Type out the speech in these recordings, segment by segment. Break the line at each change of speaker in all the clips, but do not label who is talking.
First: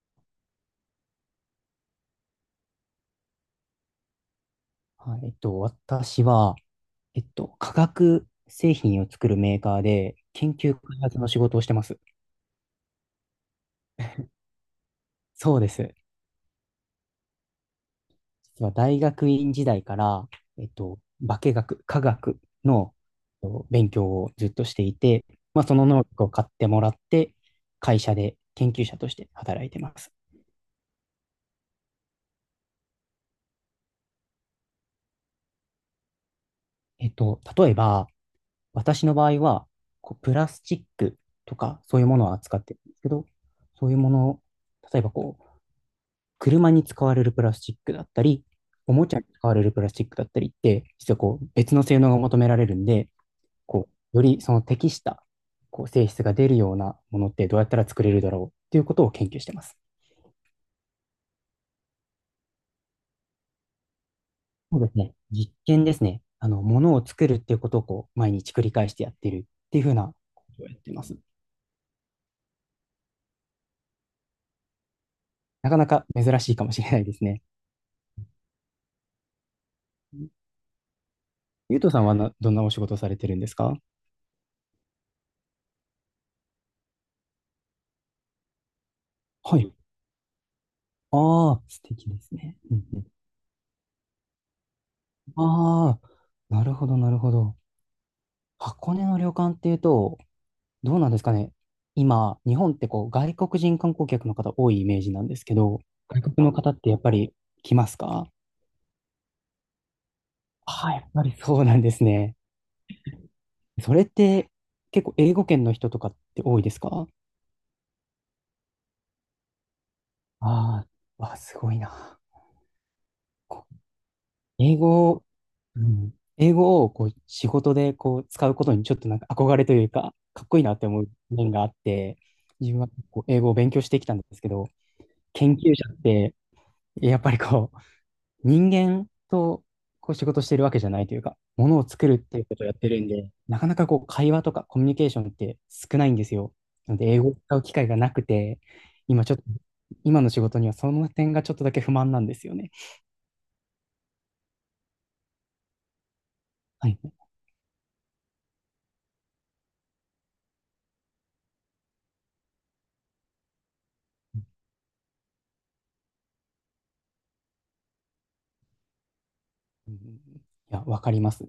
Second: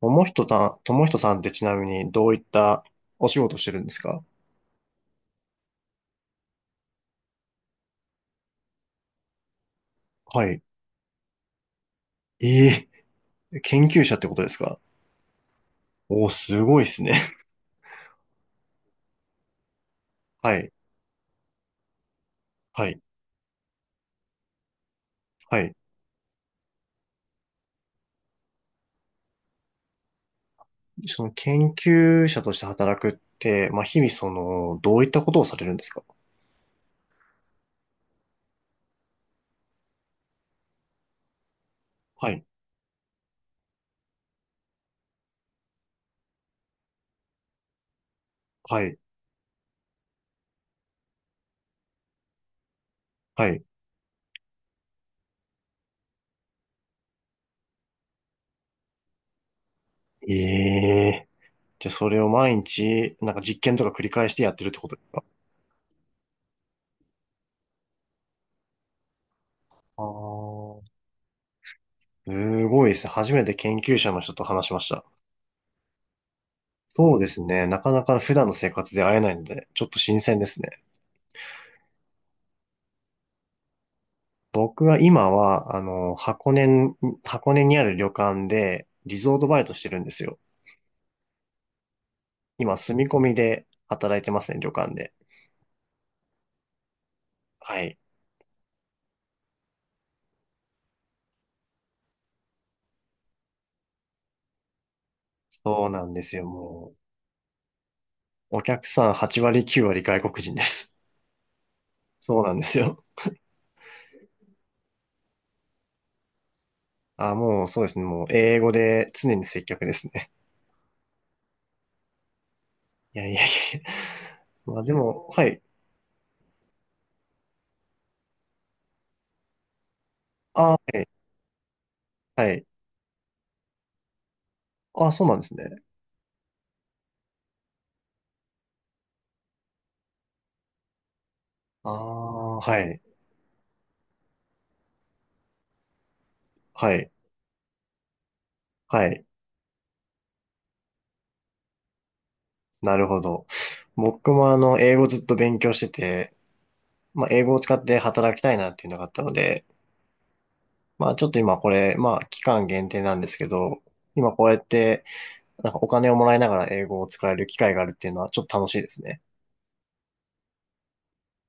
ともひとさん、ともひとさんってちなみにどういったお仕事してるんですか？
はい、私は、化学製品を作るメーカーで
は
研
い。
究開発の仕事をしてます。
え研究者ってことですか？
そうです。
おー、すごいですね。
実は大学院時代から、
は
えっ
い。
と、化学
は
の
い。
勉強をずっとしていて、
は
まあ、
い。
その能力を買ってもらって、会社で研究者として働いてます。
その研究者として働くって、まあ、日々その、どういったことをされるんですか？
例えば、私の場合は、こう、プラスチックとか、そういうもの
は
を
い。
扱ってるんですけど、そういうものを、例えばこう、車に使われるプラスチックだったり、
は
お
い。
もちゃに使われるプラスチックだったりって、実はこう別の性能が求められるんで、
はい。
こうよりその適したこう性質が出るようなものってどうやったら作れるだろうっていうことを研究してます。
ええ。じゃあ、それを毎日、なんか実験とか繰り返してやってるっ
そ
て
う
こ
で
と
す
です
ね。
か？
実験ですね。あの、ものを作るっていうことをこう毎日繰り返してやってるっていうふう
ああ
なことをやって
ー、
ます。
すごいですね。初めて研究者の人と話しました。
なかなか珍しいかもしれないで
そう
す
で
ね。
すね。なかなか普段の生活で会えないので、ちょっと新鮮ですね。
ゆうとさんはどんなお仕事をされてるんですか？
僕は今は、箱根に、箱根にある旅館で、リゾート
は
バイ
い。
トしてるんですよ。
ああ、素敵ですね。う
今、
んう
住
ん。
み込みで働いてますね、旅館で。
ああ、なるほど、なるほど。
はい。
箱根の旅館っていうと、どうなんですかね。今、日本ってこう外国人観光客の方多いイメージなんですけど、
そうなんで
外
すよ、
国の方って
も
やっぱり来ますか？
う。お客さん8割、9割外国人で
ああ、
す。
やっぱりそうなんです ね。
そうなんですよ。
それって結構英語圏の人とかって多いですか？
あ、もうそうですね。もう英語で常に接客ですね。
ああ、わ、すごいな。
いやいやい
こう
や。
英
まあで
語を、
も、はい。
うん、英語をこう仕事でこう使うことにちょっとなんか憧れというか、かっこいい
あ、
なっ
は
て思
い。
う面があって、
はい。
自分はこう英語を勉強してきたんですけど、
あ、そうなんで
研
すね。
究者ってやっぱりこう、人間とこう仕事してるわけじゃないというか、ものを
あ
作るっていうこ
あ、
とをやっ
は
て
い。
るんで、なかなかこう、会話とかコミュニケーションって少ないんですよ。
は
なので、
い。
英語を使う機会がなくて、
はい。
今ちょっと、今の仕事にはその点がちょっとだけ不満なんですよね。
なるほど。僕も英語ずっと勉強してて、
はい。
まあ、英語を使って働きたいなっていうのがあったので、まあ、ちょっと今これ、まあ、期間限定なんですけど、今こうやって、なんかお金をもらいながら英語を使える機会があるっていうのはちょっと楽しいですね。
うん。いや、わかります。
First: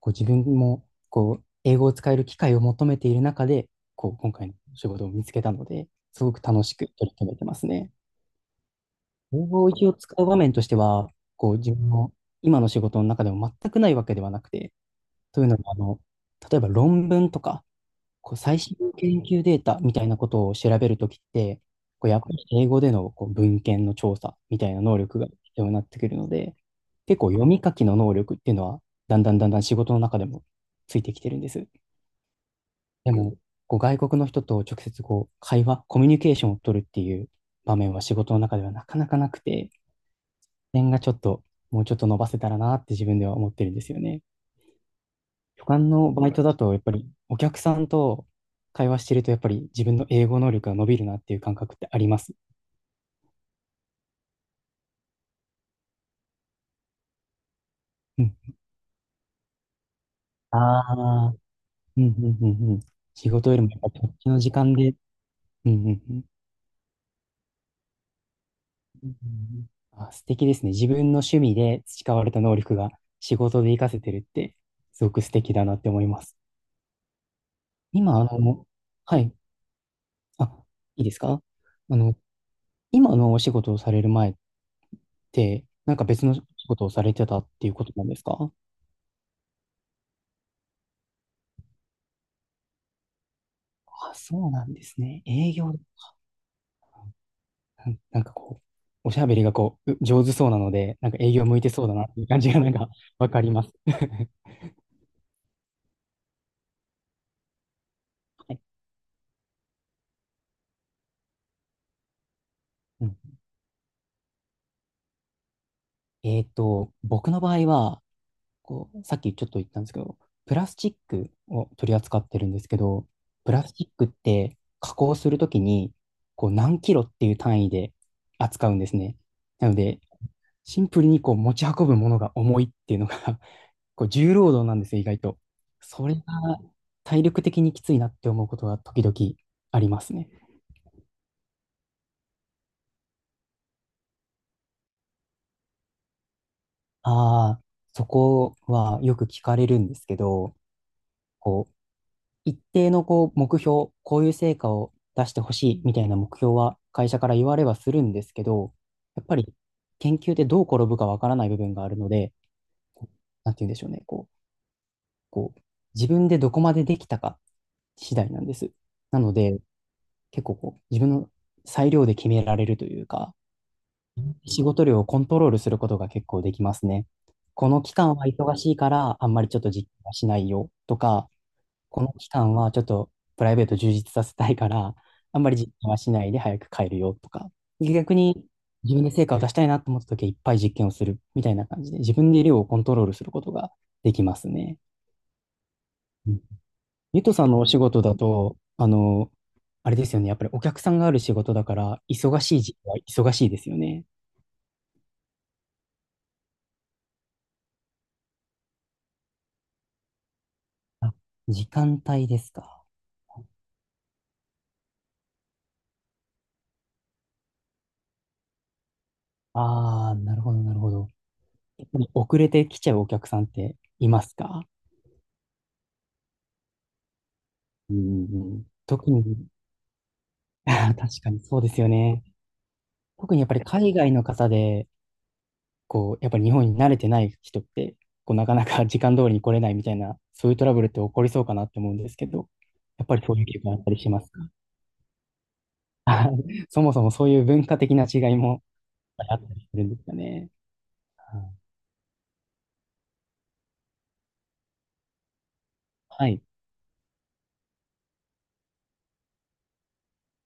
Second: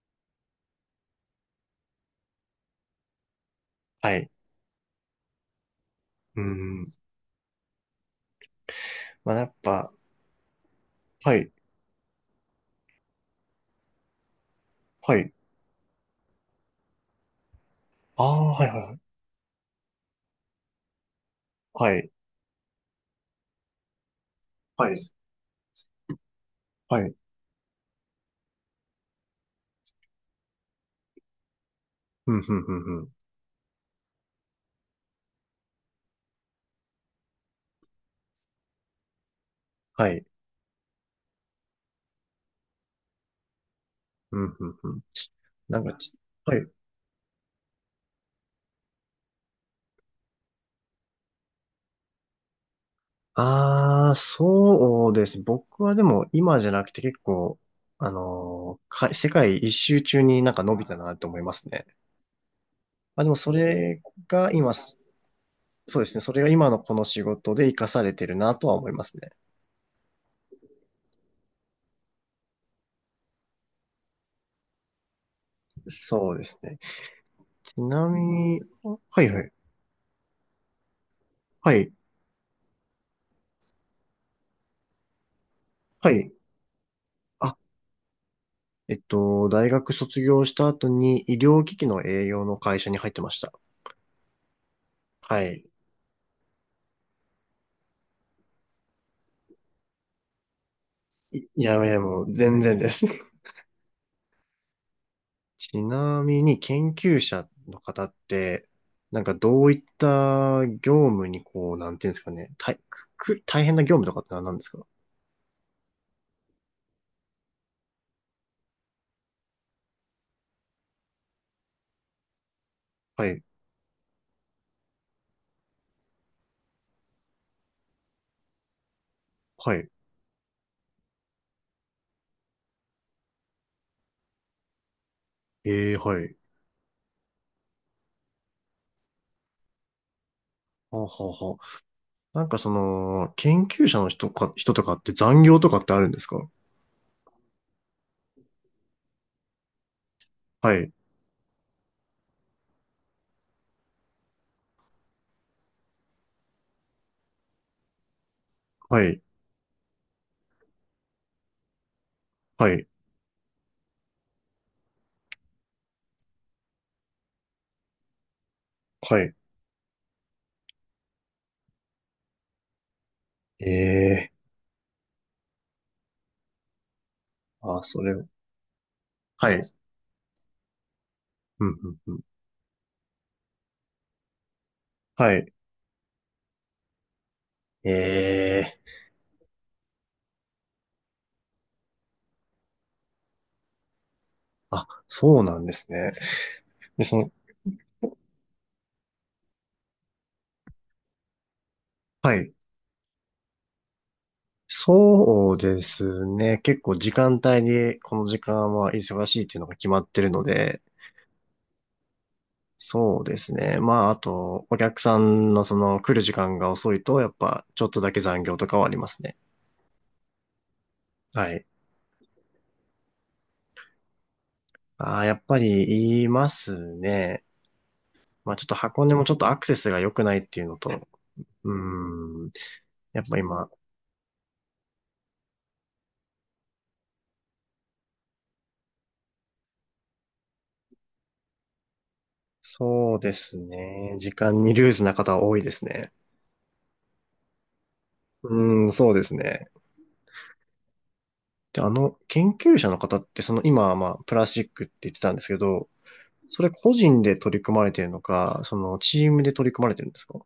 こう、自分も、こう、英語を使える機会を求めている中で、こ
は
う、
い。
今回の仕事を見つけたので、すご
う
く楽し
ん。
く取り組めてますね。
まあ、やっ
領域
ぱ、
を使う場面としては、
はい、
こう、自分の今の仕事の中でも全くないわけではなくて、
はい。
というのも、あの、例えば論文とか、
あ
こう
あ、
最
はい、
新の
はい、
研究データみたいなことを調べるときって、
は
こ
い。
うやっぱり英語でのこう文献の調査みたいな
はい、は
能
い。
力が必要になってくるので、
はい。
結構読み書きの能力っていうのは、だんだんだんだん仕事の中でもついてきてるんです。
うん、うん、うん、うん。
でも、こう外国の人と直接こう会話、コミュニケーションを取るっていう場面は仕事の中ではなかなかなくて、
はい。
点がちょっと、もうちょっと伸ばせたらなって自分では思ってるんですよね。
うん、うん、うん。
旅
なん
館
か
の
ち、
バイトだ
はい。
と、やっぱりお客さんと会話してると、やっぱり自分の英語能力が伸びるなっていう感覚ってあります。
ああ、そうですね。僕はでも今じゃなくて結構、あ
うん。
のーか、世界一周中になん
あ
か伸びたなと
あ、
思いますね。
うんうんうんうん。
まあで
仕
も
事
そ
よりもやっぱ
れ
こっちの
が
時
今、
間で、
そ
うんうん
うで
う
すね。
ん。
それが今のこの仕事で活かされてるなとは思いま
うんうん
すね。
うん。あ、素敵ですね。自分の趣味で培われた能力が仕事で活かせてるって、すごく素敵だなって思いま
そ
す。
うですね。ちな
今、
み
あ
に、
の、は
はい
い。
はい。
あ、いいですか？
はい。
あの、今のお仕事をされるなんか
は
別
い。
の仕事をされてたっ
あ、
ていうことなんですか？
大学卒業した後に医療機器の栄養の会社に入ってました。
あ、そうなんですね。
は
営
い。
業、なんかこう、おしゃべりがこう、上手そうなので、なんか営
い
業向いて
や
そ
い
うだ
や、
なって
も
いう
う
感じ
全
がなん
然で
か
す。
わ かります。
ちなみに研究者の方っ
はい。
て、なんかどういった業務にこう、なんていうんですかね、大
う
く
ん。
く大変な業務とかって何なんですか？
僕の場合は、こう、さっきちょっと言ったんですけど、プラスチックを取り扱ってるんですけど、
はい、
プラスチックって加工するときに、こう何キロっていう単位で扱うんですね。な
は
の
い、
で、シンプルにこう持ち運ぶものが重いっていうのが こう重労働なんですよ、意外と。
ええ
それ
は
が
い。
体力的にきついなって思うことが時々ありますね。
はあ、はあ、はあ。なんかその、研究者の人か、人とかって残業とかってあるんですか？
ああ、そこはよく聞かれるんですけど、
はい、
こう、一定のこう目標、こういう成果を出してほしいみたいな目標は会社から言われはするんですけど、
は
や
い、
っぱり研究でどう転ぶかわからない部分があるので、
はい、
こうなんて言うんでしょうね、こう、自分でどこまでできたか次第なんです。
は
なの
い。
で、結構こう、自分の裁量で決められるというか、
ええ
仕事量をコントロールすることが結構できますね。こ
あ、
の期
そ
間
れ、
は忙しいから、あんまり
は
ちょ
い、
っと実験はしないよとか、
うん、う
この
ん、うん。
期間はちょっとプライベート充実させたいから、
は
あんま
い、
り実験はしないで早く帰るよとか、逆に
ええ
自分で成果を出したいなと思った時はいっぱい実験をするみたいな感じで、自分で量をコントロールすることができますね。
あ、そうなんですね。
うん。
で、そ
ゆ
の、
とさんのお仕事だと、あの、あれですよね。やっぱりお客さんがある仕事だから、
は
忙
い。
しい時期は忙しいですよね。
そうですね。結構時間帯に、この時間は忙しいっていうのが決まってるので、
あ、時間帯ですか？
そうですね。まあ、あと、お客さんのその来る時間が遅いと、やっぱちょっとだけ残業とかはありますね。
ああ、なるほど、なるほど。
はい。
やっぱり遅れてきちゃうお客さんっていますか？
ああ、やっぱり言いますね。
うんう
ま
んう
あ、ちょっ
ん。
と箱
特
根もちょっ
に、
とアクセスが良くないってい うのと、
あー確かにそうで
う
すよね。
ーん。やっ
特
ぱ
にやっぱり
今、
海外の方で、こう、やっぱり日本に慣れてない人って、こう、なかなか 時間通りに来れないみたいな、そういうトラブルって起こりそうかなって思うんですけど、やっ
そ
ぱ
う
り
で
そういう
す
気があったりし
ね。
ます
時
か？
間にルーズな方は多いですね。
そもそもそういう文化的な違いも
うーん、そうです
あったり
ね。
するんですよね。うん。
で、研究者の方って、その今はまあ、プラスチックって言ってたんですけど、
はい。
それ個人で取り組まれてるのか、そのチームで取り組まれてるんですか？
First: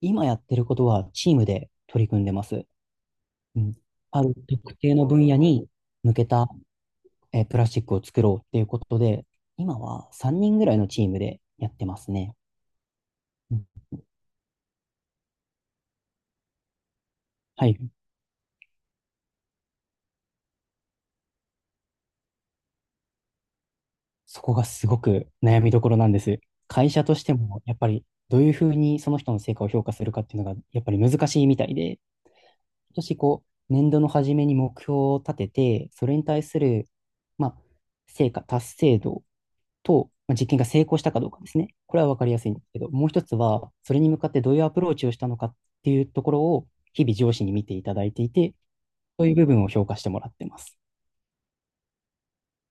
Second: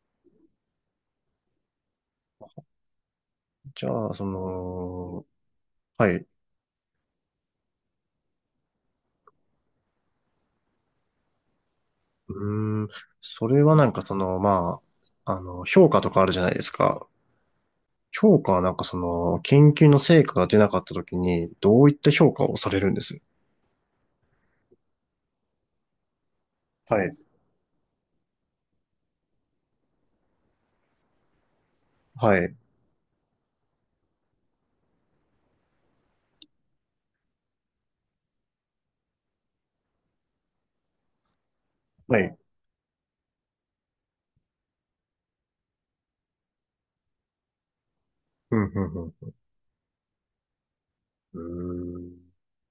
今やってることはチームで取り組んでます。うん。
じゃあ、
あ
そ
る特定の
の、
分野に
は
向
い。
けた、プラスチックを作ろうっていうことで、今は3人ぐらいのチームでやってますね。
うーん、そ
う
れ
ん。
はなんかその、まあ、評価とかあるじゃないですか。
はい。
評価はなんかその、研究の成果が出なかった時に、どういった評価をされるんです？
そこがすごく悩みどころなんです。会
は
社と
い。
しても、やっぱりどういうふうにその人の成果を評価するかっていうのが、やっぱり難しいみたいで、
はい。
今年こう、年度の初めに目標を立てて、それに対する、まあ、成果、達成度と、まあ、実験が成功したかどうかですね。これは分
は
かり
い。
やすいんですけど、もう一つは、それに向かってどういうアプローチをしたのかっていうところを、日々上司に見ていただいていて、
うん、うん、う
そうい
ん。
う部分を評価してもらってます。
うーん。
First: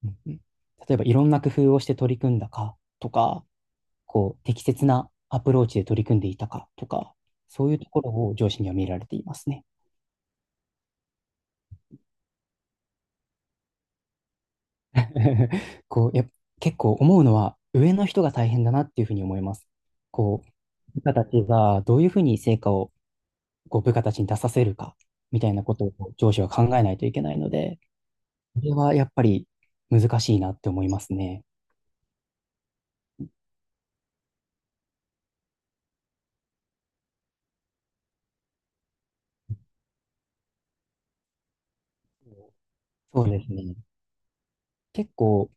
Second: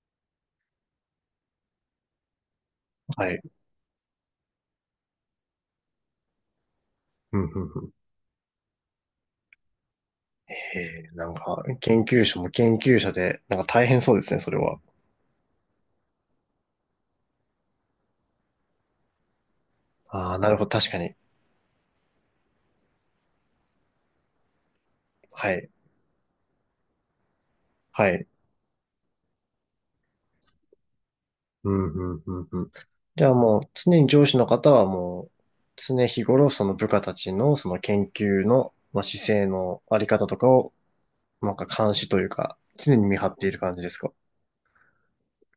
うんうん、例えば、いろんな工夫をして取り組んだかと
はい。
か、こう、適切なアプローチで取り組んでいたかとか、
うん、う
そ
ん、
ういう
うん。
ところを上司には見られていますね。
へえ、なんか、研究者も研究者で、なんか大変そうですね、それは。
こう、やっぱ、結構思うのは上の人が大変だなっていうふうに思います。
ああ、
こ
な
う、
るほど、確か
部
に。
下たちがどういうふうに成果をこう部下たちに出させるかみた
は
いな
い、
ことをこう上司は考えないといけないので、
はい。
これはやっぱり難しいなって思いますね。
うん、うん、うん、うん。じゃあもう、常に上司の方はもう、常日頃、その部下たちの、その研究の、まあ、姿勢のあり方とかを、なんか監視というか、常に見
そ
張
う
っ
で
て
す
いる感
ね。
じですか？
結構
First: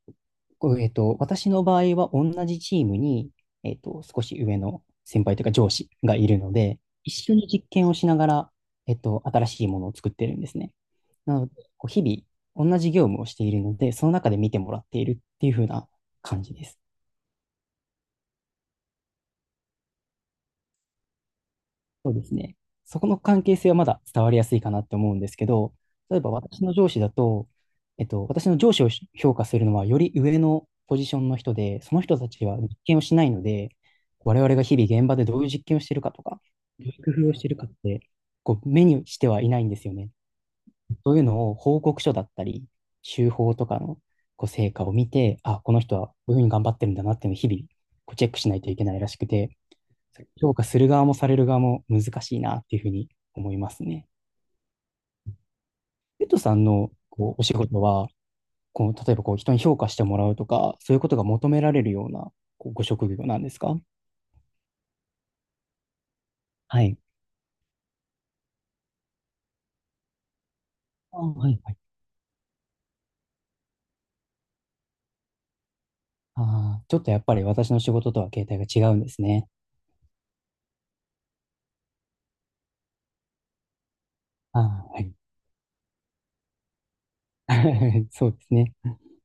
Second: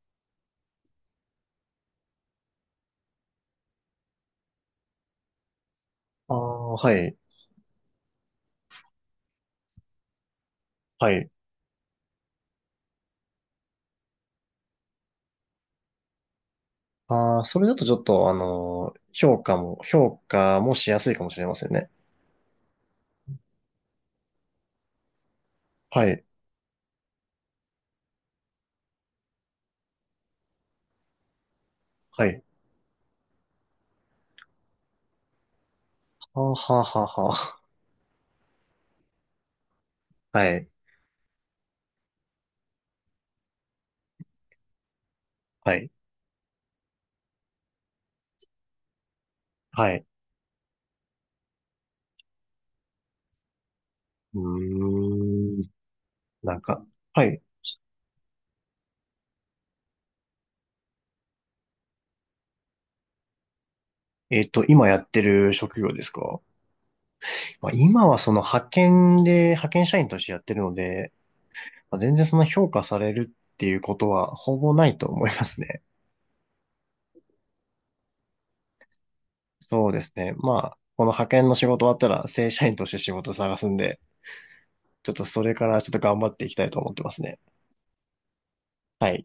こう私の場合は同じチームに、少し上の先輩というか上司がい
あ
るの
あ、
で、
は
一
い、
緒に実験をしながら、新しいものを作ってるんですね。
はい。
なので、こう日々同じ業務をしているので、その中で見てもらっているっていう風な感じです。
ああ、それだとちょっと、評価も、評価もしやすいかもしれませんね。
そうですね。そこの関係性はまだ伝わりやすいかなって思うんですけど、
は
例え
い、
ば私の上司だと、私の上司を評価するのはより上のポジションの人で、その人
は
た
い。
ちは実験をしないので、我々が日々現場でどういう実験をしているかとか、
はあ、はあ、
どうい
は
う
あ、
工夫をしている
は
かって、こう目にしてはいないんですよね。
あ。はい、
そういうのを報告書だったり、週報とかのこう成果を見て、あ、こ
は
の
い。
人はこういうふうに頑張ってるんだなっていうのを日々こうチェックしないといけないらしくて、
はい。
評価する側もされる側も難しいなっていうふうに思いますね。
うーん。
ペットさ
なん
ん
か、
の
は
こう
い。
お仕事は、こう例えばこう人に評価してもらうとか、そういうことが求められるようなこうご職業なんですか？
えっと、今やってる職業ですか？
はい。
まあ、今はその派遣で、派遣社員としてやってるので、
あ、はいはい。
まあ、全然その評価されるっていうことはほぼないと思いますね。
ああ、ちょっとやっぱり私の仕事とは形態が違うんですね。
そうですね。まあ、この派遣の仕事終わったら正社員として仕事探すんで、
ああ、は
ちょ
い。
っとそれからちょっと頑張っていきたいと思ってますね。
そうですね。
はい。